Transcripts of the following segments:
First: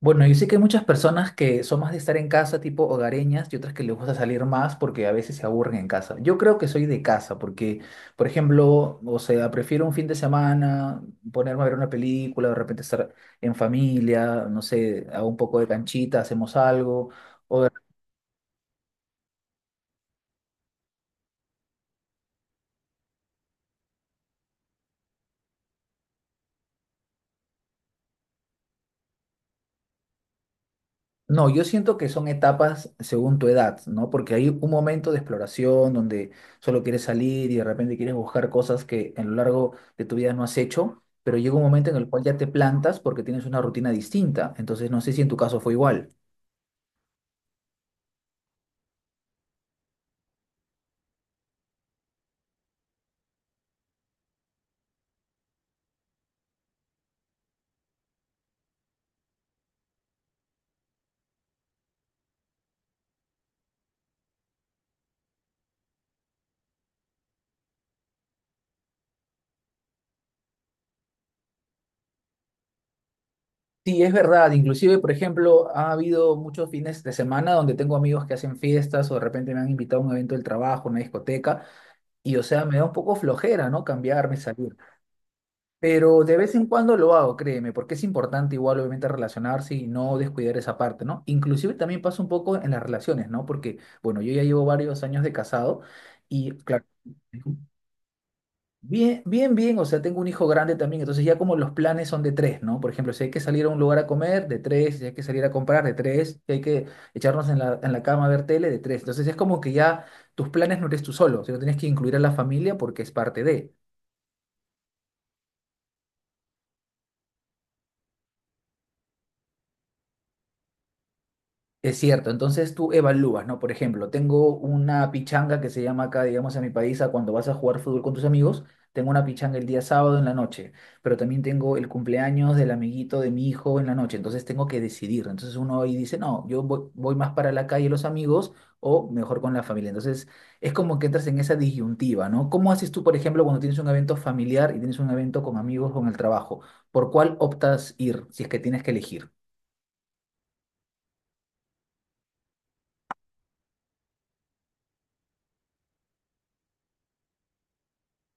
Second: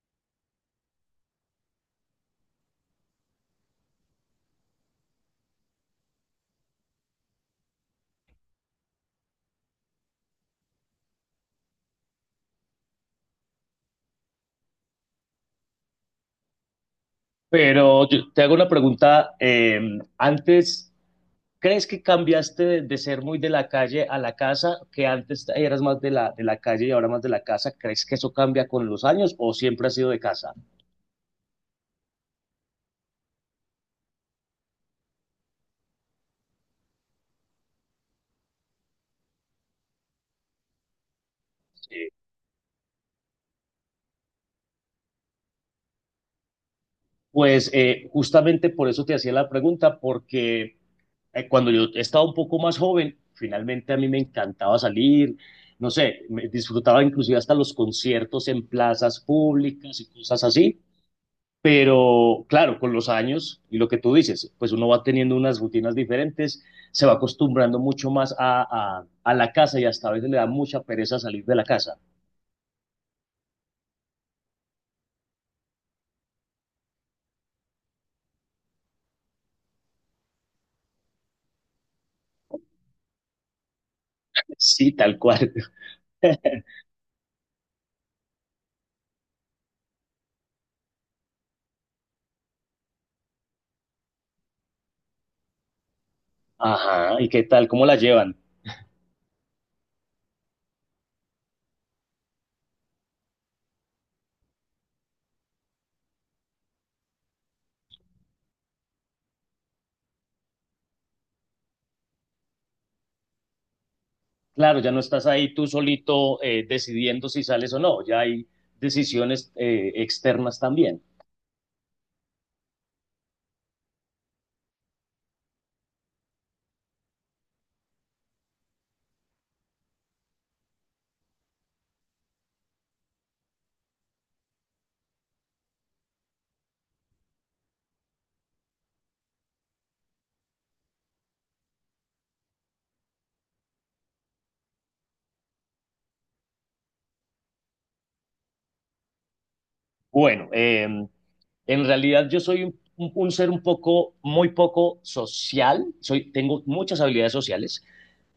Bueno, yo sé que hay muchas personas que son más de estar en casa, tipo hogareñas, y otras que les gusta salir más porque a veces se aburren en casa. Yo creo que soy de casa porque, por ejemplo, o sea, prefiero un fin de semana ponerme a ver una película, de repente estar en familia, no sé, hago un poco de canchita, hacemos algo. Pero yo te hago una pregunta. Antes, ¿crees que cambiaste de ser muy de la calle a la casa? Que antes eras más de la calle y ahora más de la casa. ¿Crees que eso cambia con los años o siempre has sido de casa? No, yo siento que son etapas según tu edad, ¿no? Porque hay un momento de exploración donde solo quieres salir y de repente quieres buscar cosas que en lo largo de tu vida no has hecho, pero llega un momento en el Sí. cual ya te plantas porque tienes una rutina distinta. Entonces, no sé si en tu caso fue igual. Pues justamente por eso te hacía la pregunta, porque cuando yo estaba un poco más joven, finalmente a mí me encantaba salir, no sé, me disfrutaba inclusive hasta los conciertos en plazas públicas y cosas así. Pero claro, con los años y lo que tú dices, pues uno va teniendo unas rutinas diferentes, se va acostumbrando mucho más a la casa y hasta a veces le da mucha pereza salir de la casa. Sí, es verdad. Inclusive, por ejemplo, ha habido muchos fines de semana donde tengo amigos que hacen fiestas o de repente me han invitado a un evento del trabajo, una discoteca, y o sea, me da un poco flojera, ¿no? Cambiarme, salir. Sí, tal cual. Pero de vez en cuando lo hago, créeme, porque es importante igual obviamente relacionarse y no descuidar esa parte, ¿no? Inclusive también pasa un poco en las relaciones, ¿no? Porque, bueno, yo ya llevo varios años de casado y, claro, Ajá, ¿y qué tal? ¿Cómo la llevan? bien, bien, bien, o sea, tengo un hijo grande también, entonces ya como los planes son de tres, ¿no? Por ejemplo, si hay que salir a un lugar a comer, de tres, si hay que salir a comprar, de tres, si hay que echarnos en la cama a ver tele, de tres. Entonces es como que ya tus planes no eres tú solo, sino tienes que incluir a la familia porque es parte de. Claro, ya no estás ahí tú solito, decidiendo si sales o no, ya hay decisiones externas también. Es cierto, entonces tú evalúas, ¿no? Por ejemplo, tengo una pichanga que se llama acá, digamos, en mi país, a cuando vas a jugar fútbol con tus amigos, tengo una pichanga el día sábado en la noche, pero también tengo el cumpleaños del amiguito de mi hijo en la noche, entonces tengo que decidir. Entonces uno ahí dice, no, yo voy, voy más para la calle los amigos o mejor con la familia. Entonces es como que entras en esa disyuntiva, ¿no? ¿Cómo haces tú, por ejemplo, cuando tienes un evento familiar y tienes un evento con amigos, con el trabajo? ¿Por cuál optas ir si es que tienes que elegir? Bueno, en realidad yo soy un ser un poco, muy poco social, soy, tengo muchas habilidades sociales,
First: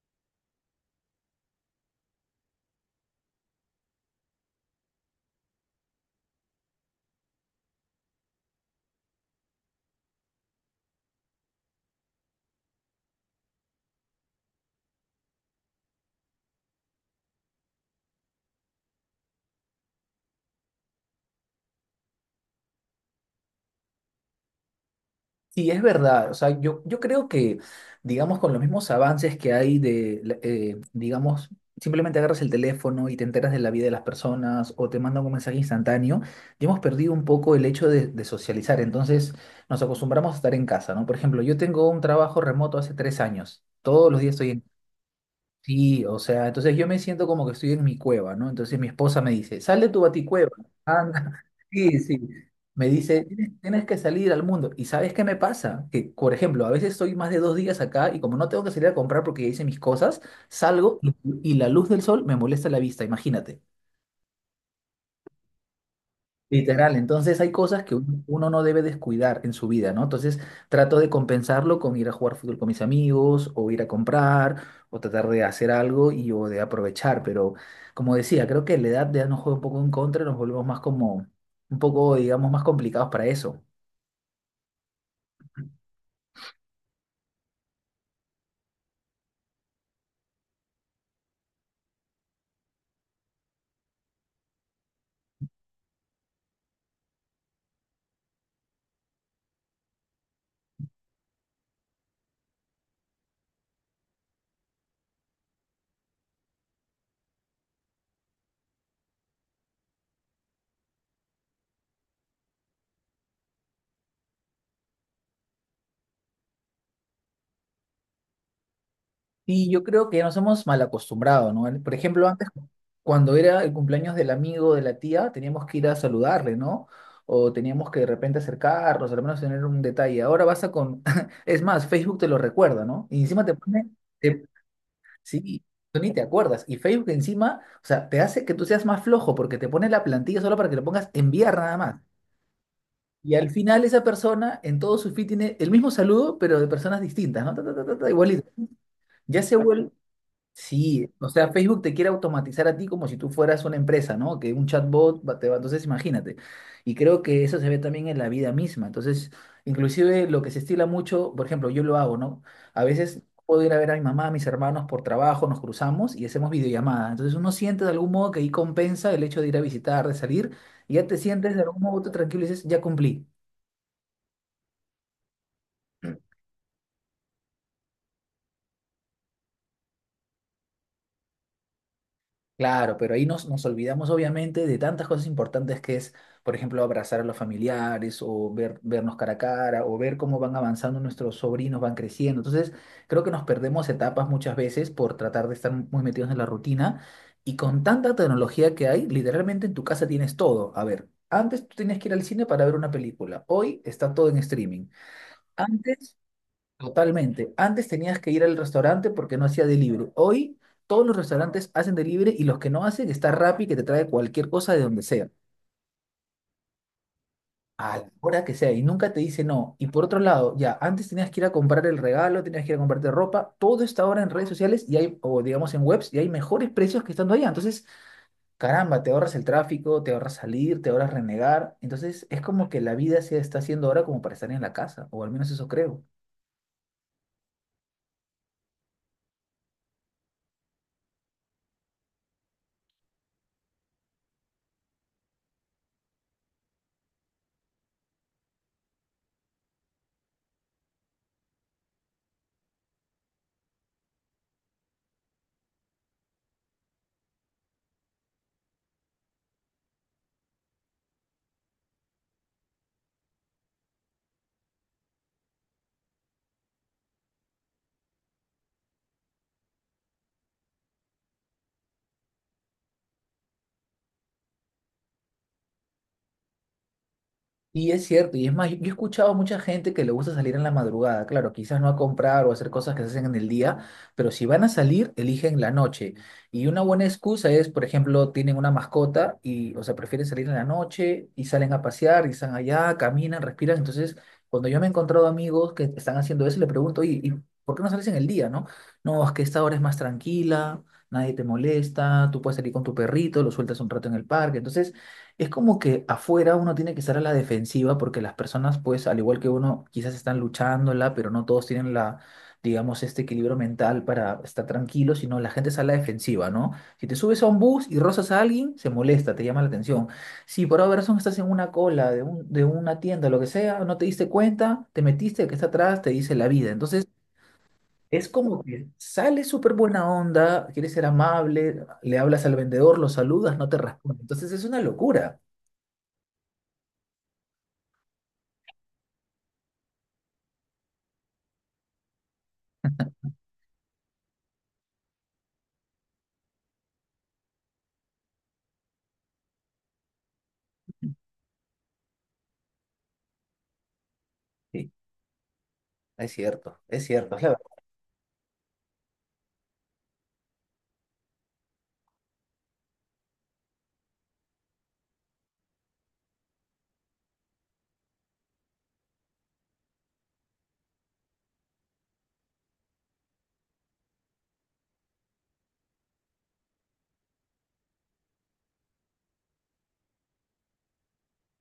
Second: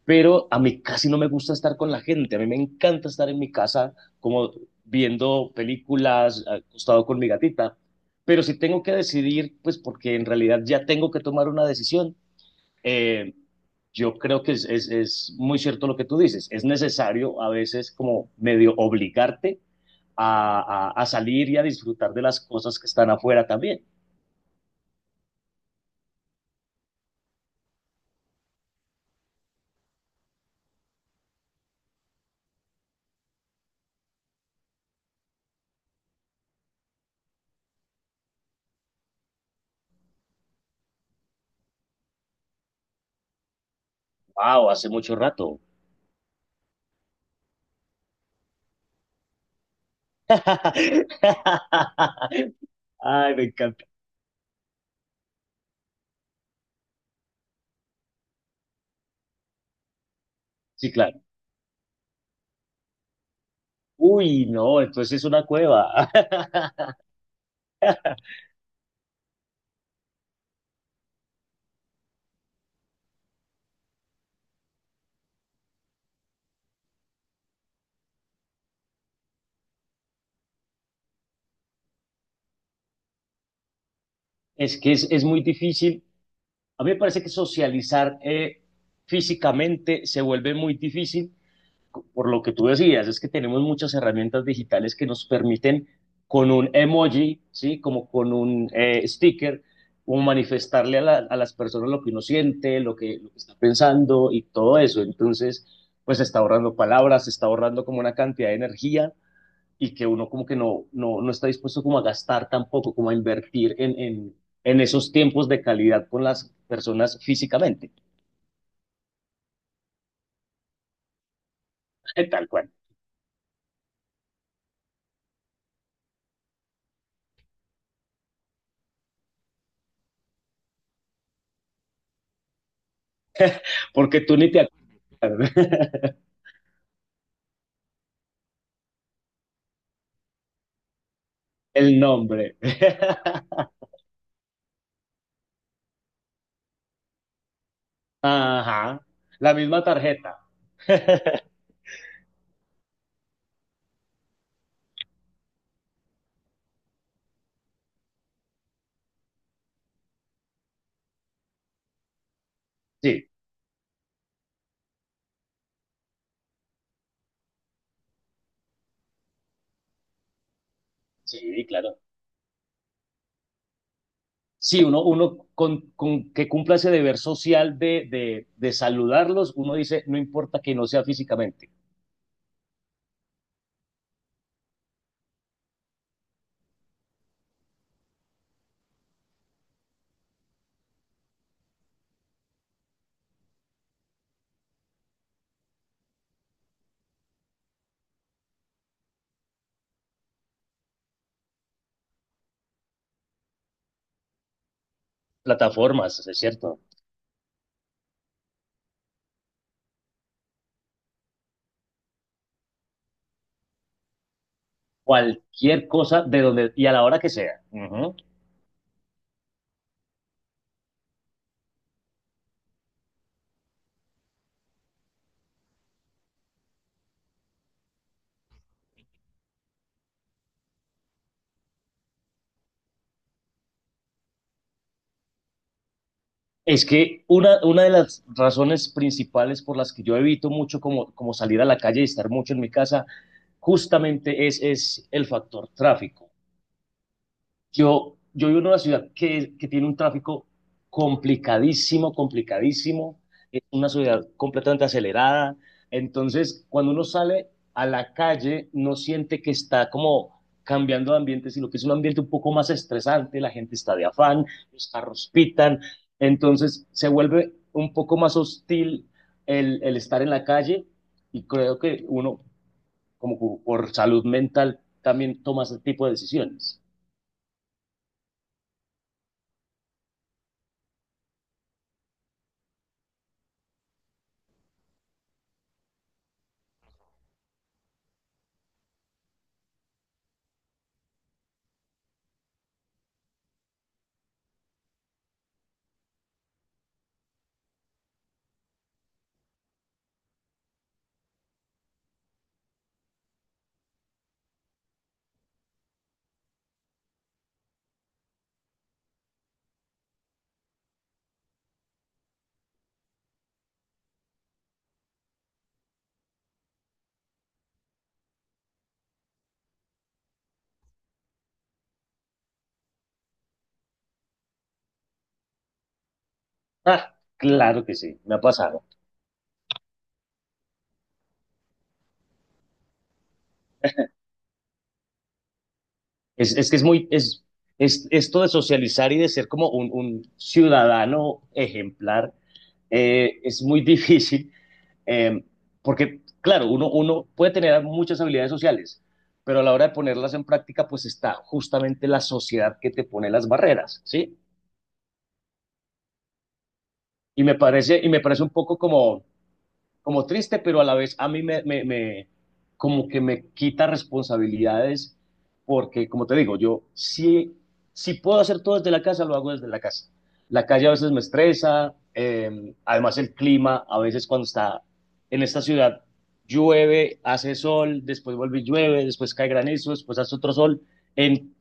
pero a mí casi no me gusta estar con la gente, a mí me encanta estar en mi casa, como viendo películas, acostado con mi gatita, pero si tengo que decidir, pues porque en realidad ya tengo que tomar una decisión, eh, yo creo que muy cierto lo que tú dices, es necesario a veces como medio obligarte a salir y a disfrutar de las cosas que están afuera también. Sí, es verdad. O sea, yo creo que, digamos, con los mismos avances que hay de, digamos, simplemente agarras el teléfono y te enteras de la vida de las personas o te mandan un mensaje instantáneo, ya hemos perdido un poco el hecho de socializar. Entonces, nos acostumbramos a estar en casa, ¿no? Por ejemplo, yo tengo un trabajo remoto hace tres años. Todos los días estoy. ¡Wow! Hace mucho rato. Sí, o sea, entonces yo me siento como que estoy en mi cueva, ¿no? Entonces mi esposa me dice, sal de tu baticueva, anda. Sí, sí. Me dice, Ay, me tienes encanta. que salir al mundo. ¿Y sabes qué me pasa? Que, por ejemplo, a veces estoy más de dos días acá y como no tengo que salir a comprar porque ya hice mis cosas, Sí, salgo claro. y la luz del sol me molesta la vista, imagínate. Uy, no, entonces es una cueva. Literal, entonces hay cosas que uno no debe descuidar en su vida, ¿no? Entonces trato de compensarlo con ir a jugar fútbol con mis amigos o ir a comprar o tratar de hacer algo y o de aprovechar, pero como decía, creo que la edad ya nos juega un poco en contra, nos volvemos más como un poco, digamos, más complicados para eso. Es que es muy difícil. A mí me parece que socializar físicamente se vuelve muy difícil por lo que tú decías, es que tenemos muchas herramientas digitales que nos permiten con un emoji, ¿sí? Como con un sticker, como manifestarle a, a las personas lo que uno siente, lo que está pensando y todo eso. Entonces, pues se está ahorrando palabras, se está ahorrando como una cantidad de energía y que uno como que no está dispuesto como a gastar tampoco, como a invertir en esos tiempos de calidad con las personas físicamente. Y yo creo que nos hemos mal acostumbrado, ¿no? Por ejemplo, antes, Tal cual, cuando era el cumpleaños del amigo de la tía, teníamos que ir a saludarle, ¿no? O teníamos que de repente acercarnos, al menos tener un detalle. Ahora vas a con... Es más, Facebook te lo recuerda, ¿no? Y encima te pone... porque tú te- ni te acuerdas Sí, tú ni te acuerdas. Y Facebook encima, o sea, te hace que tú seas más flojo porque te pone la plantilla solo para que le pongas enviar nada el más. nombre. Y al final esa persona en todo su feed tiene el mismo saludo, pero de personas distintas, ¿no? Ta, ta, ta, ta, ta, igualito. Ajá, Ya se la misma vuelve... tarjeta. Sí, o sea, Facebook te quiere automatizar a ti como si tú fueras una empresa, ¿no? Que un chatbot te va, entonces imagínate. Y creo que eso se ve también en la vida misma. Entonces, inclusive lo que se estila mucho, por ejemplo, yo lo hago, ¿no? A veces Sí, puedo ir a ver a mi mamá, a mis hermanos por trabajo, nos cruzamos y hacemos videollamada. Entonces uno siente de algún modo que ahí compensa el hecho de ir a visitar, de salir, y ya te sientes de sí, algún claro. modo tú tranquilo y dices, ya cumplí. Sí, uno con que cumpla ese deber social de saludarlos, uno dice, no importa que no sea físicamente. Claro, pero ahí nos olvidamos obviamente de tantas cosas importantes que es, por ejemplo, abrazar a los familiares o ver, vernos cara a cara o ver cómo van avanzando nuestros sobrinos, van creciendo. Entonces, creo que nos perdemos etapas muchas veces por tratar de estar muy metidos en la rutina y con tanta tecnología que hay, literalmente en tu casa tienes todo. A ver, antes tú tenías que ir al cine para ver una película, hoy está todo en streaming. Antes... Plataformas, es cierto. Totalmente. Antes tenías que ir al restaurante porque no hacía delivery. Hoy todos los restaurantes hacen delivery y los que no hacen está Rappi que te trae cualquier cosa de donde sea, Cualquier cosa de donde y a la hora que sea. a la Ujú. hora que sea y nunca te dice no. Y por otro lado, ya antes tenías que ir a comprar el regalo, tenías que ir a comprarte ropa, todo está ahora en redes sociales y hay, o digamos en webs, y hay mejores precios que estando allá. Entonces, caramba, te ahorras el tráfico, te ahorras salir, te ahorras renegar. Entonces, es como que la vida se está haciendo ahora como para estar en la casa, o al menos eso creo. Es que una de las razones principales por las que yo evito mucho, como, como salir a la calle y estar mucho en mi casa, justamente es el factor tráfico. Yo vivo en una ciudad que tiene un tráfico complicadísimo, complicadísimo, es una ciudad completamente acelerada, entonces cuando uno sale a la calle no siente que está como cambiando de ambiente, sino que es un ambiente un poco más estresante, la gente está de afán, los carros pitan, entonces se vuelve un poco más hostil el estar en la calle y creo que uno como por salud mental también toma ese tipo de decisiones. Y es cierto, y es más, yo he escuchado a mucha gente que le gusta salir en la madrugada, claro, quizás no a comprar o a hacer cosas que se hacen en el día, pero si van a salir, eligen la noche. Y una buena excusa es, por ejemplo, tienen una mascota y, o sea, prefieren salir en la noche y salen a pasear y están allá, caminan, respiran. Entonces, cuando yo me he encontrado amigos que están haciendo eso, le pregunto, oye, ¿y por qué no sales en el día, no? No, es que esta hora es más tranquila, nadie te molesta, tú puedes salir con tu perrito, lo sueltas un rato en el parque. Entonces... Es como que afuera uno tiene que estar a la defensiva porque las personas, pues, al igual que uno, quizás están luchándola, pero no todos tienen la, digamos, este equilibrio mental para estar tranquilos, sino la gente está a la defensiva, ¿no? Si te subes a un bus y rozas a alguien, se molesta, te llama la atención. Si por alguna razón estás en una cola de, de una tienda, lo que sea, no te diste cuenta, te metiste, el que está atrás te dice la vida. Entonces, Ah, claro que sí, es me ha como pasado. que sale súper buena onda, quieres ser amable, le hablas al vendedor, lo saludas, no te responde. Entonces, es una locura. Es que es muy, Es esto de socializar y de ser como un ciudadano ejemplar, es muy difícil, eh, porque claro, uno puede tener muchas habilidades sociales, pero a la hora de ponerlas en práctica, pues está justamente la sociedad que te pone las barreras, ¿sí? Sí, es cierto, es cierto, es la verdad. Y me parece un poco como, como triste, pero a la vez a mí me como que me quita responsabilidades, porque como te digo, yo sí, si puedo hacer todo desde la casa, lo hago desde la casa. La calle a veces me estresa, además el clima, a veces cuando está en esta ciudad, llueve, hace sol, después vuelve y llueve, después cae granizo, después hace otro sol. En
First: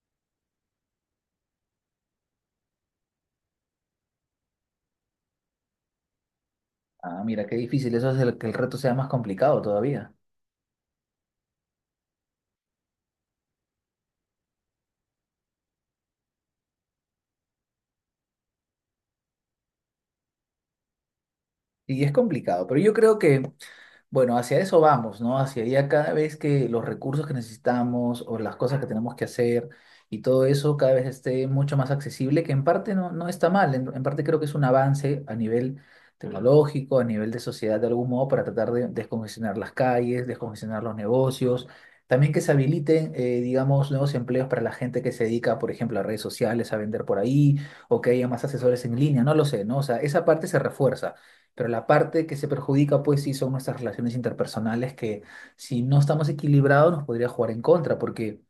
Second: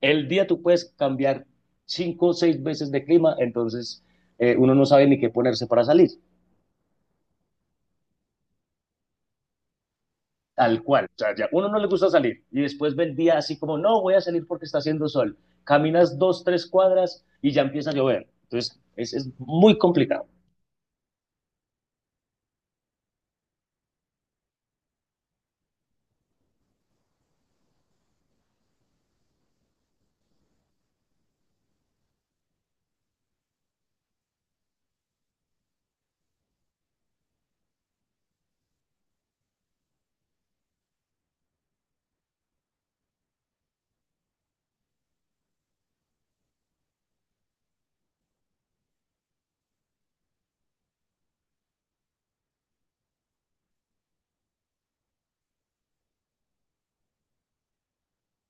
el día tú puedes cambiar cinco o seis veces de clima, entonces uno no sabe ni qué ponerse para salir. Ah, mira, qué difícil, eso hace que el reto sea más complicado todavía. Tal cual, o sea, ya uno no le gusta salir y después ve el día así como, no, voy a salir porque está haciendo sol. Caminas dos, tres cuadras y ya empieza a llover. Entonces, es muy complicado. Y es complicado, pero yo creo que bueno, hacia eso vamos, ¿no? Hacia allá cada vez que los recursos que necesitamos o las cosas que tenemos que hacer y todo eso cada vez esté mucho más accesible, que en parte no, no está mal, en parte creo que es un avance a nivel tecnológico, a nivel de sociedad de algún modo, para tratar de descongestionar las calles, descongestionar los negocios, también que se habiliten, digamos, nuevos empleos para la gente que se dedica, por ejemplo, a redes sociales, a vender por ahí, o que haya más asesores en línea, no lo sé, ¿no? O sea, esa parte se refuerza. Pero la parte que se perjudica, pues sí, son nuestras relaciones interpersonales que si no estamos equilibrados nos podría jugar en contra. Porque,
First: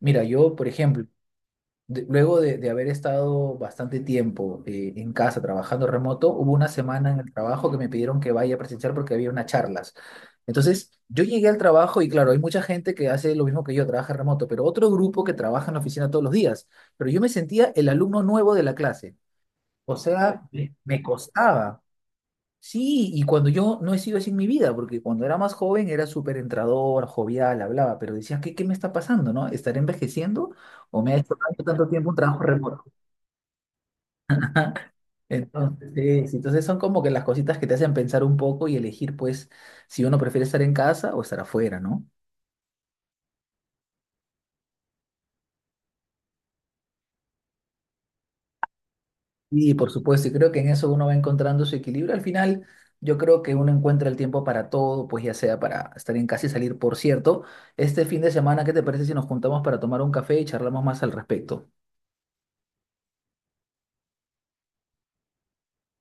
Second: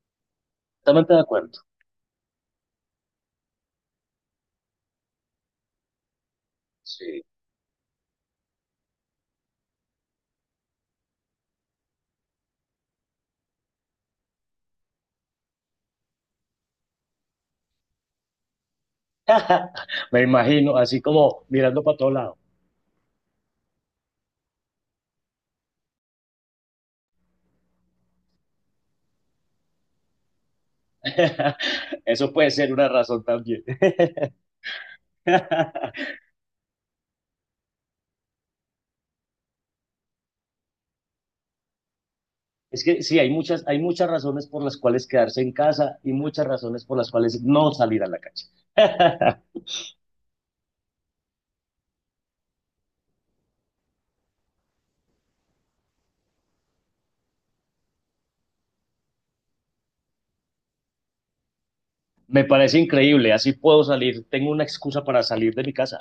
mira, yo, por ejemplo, Totalmente de acuerdo. Luego de haber estado bastante tiempo en casa trabajando remoto, hubo una semana en Sí. el trabajo que me pidieron que vaya a presenciar porque había unas charlas. Entonces, yo llegué al trabajo y claro, hay mucha gente que hace lo mismo que yo, trabaja remoto, pero otro grupo que trabaja en la oficina todos los días. Pero yo me sentía el alumno nuevo de la clase. O Me sea, me imagino, así me como costaba. mirando para todo lado. Sí, y cuando yo no he sido así en mi vida, porque cuando era más joven era súper entrador, jovial, hablaba, pero decía, ¿qué, qué me está pasando, no? ¿Estaré envejeciendo o me ha hecho tanto, tanto tiempo un Eso trabajo puede ser remoto? una razón también. Entonces, sí, sí, entonces son como que las cositas que te hacen pensar un poco y elegir, pues, si uno prefiere estar en casa o estar afuera, ¿no? Es que sí, hay muchas razones por las cuales quedarse en casa y muchas razones por las cuales no salir a la calle. Y por supuesto, y creo que en eso uno va encontrando su equilibrio. Al final, yo creo que uno encuentra el tiempo para todo, pues ya sea para estar en casa y salir. Por cierto, este fin de semana, ¿qué te parece si nos juntamos para tomar un café y charlamos más al respecto? Me parece increíble, así puedo salir, tengo una excusa para salir de mi casa.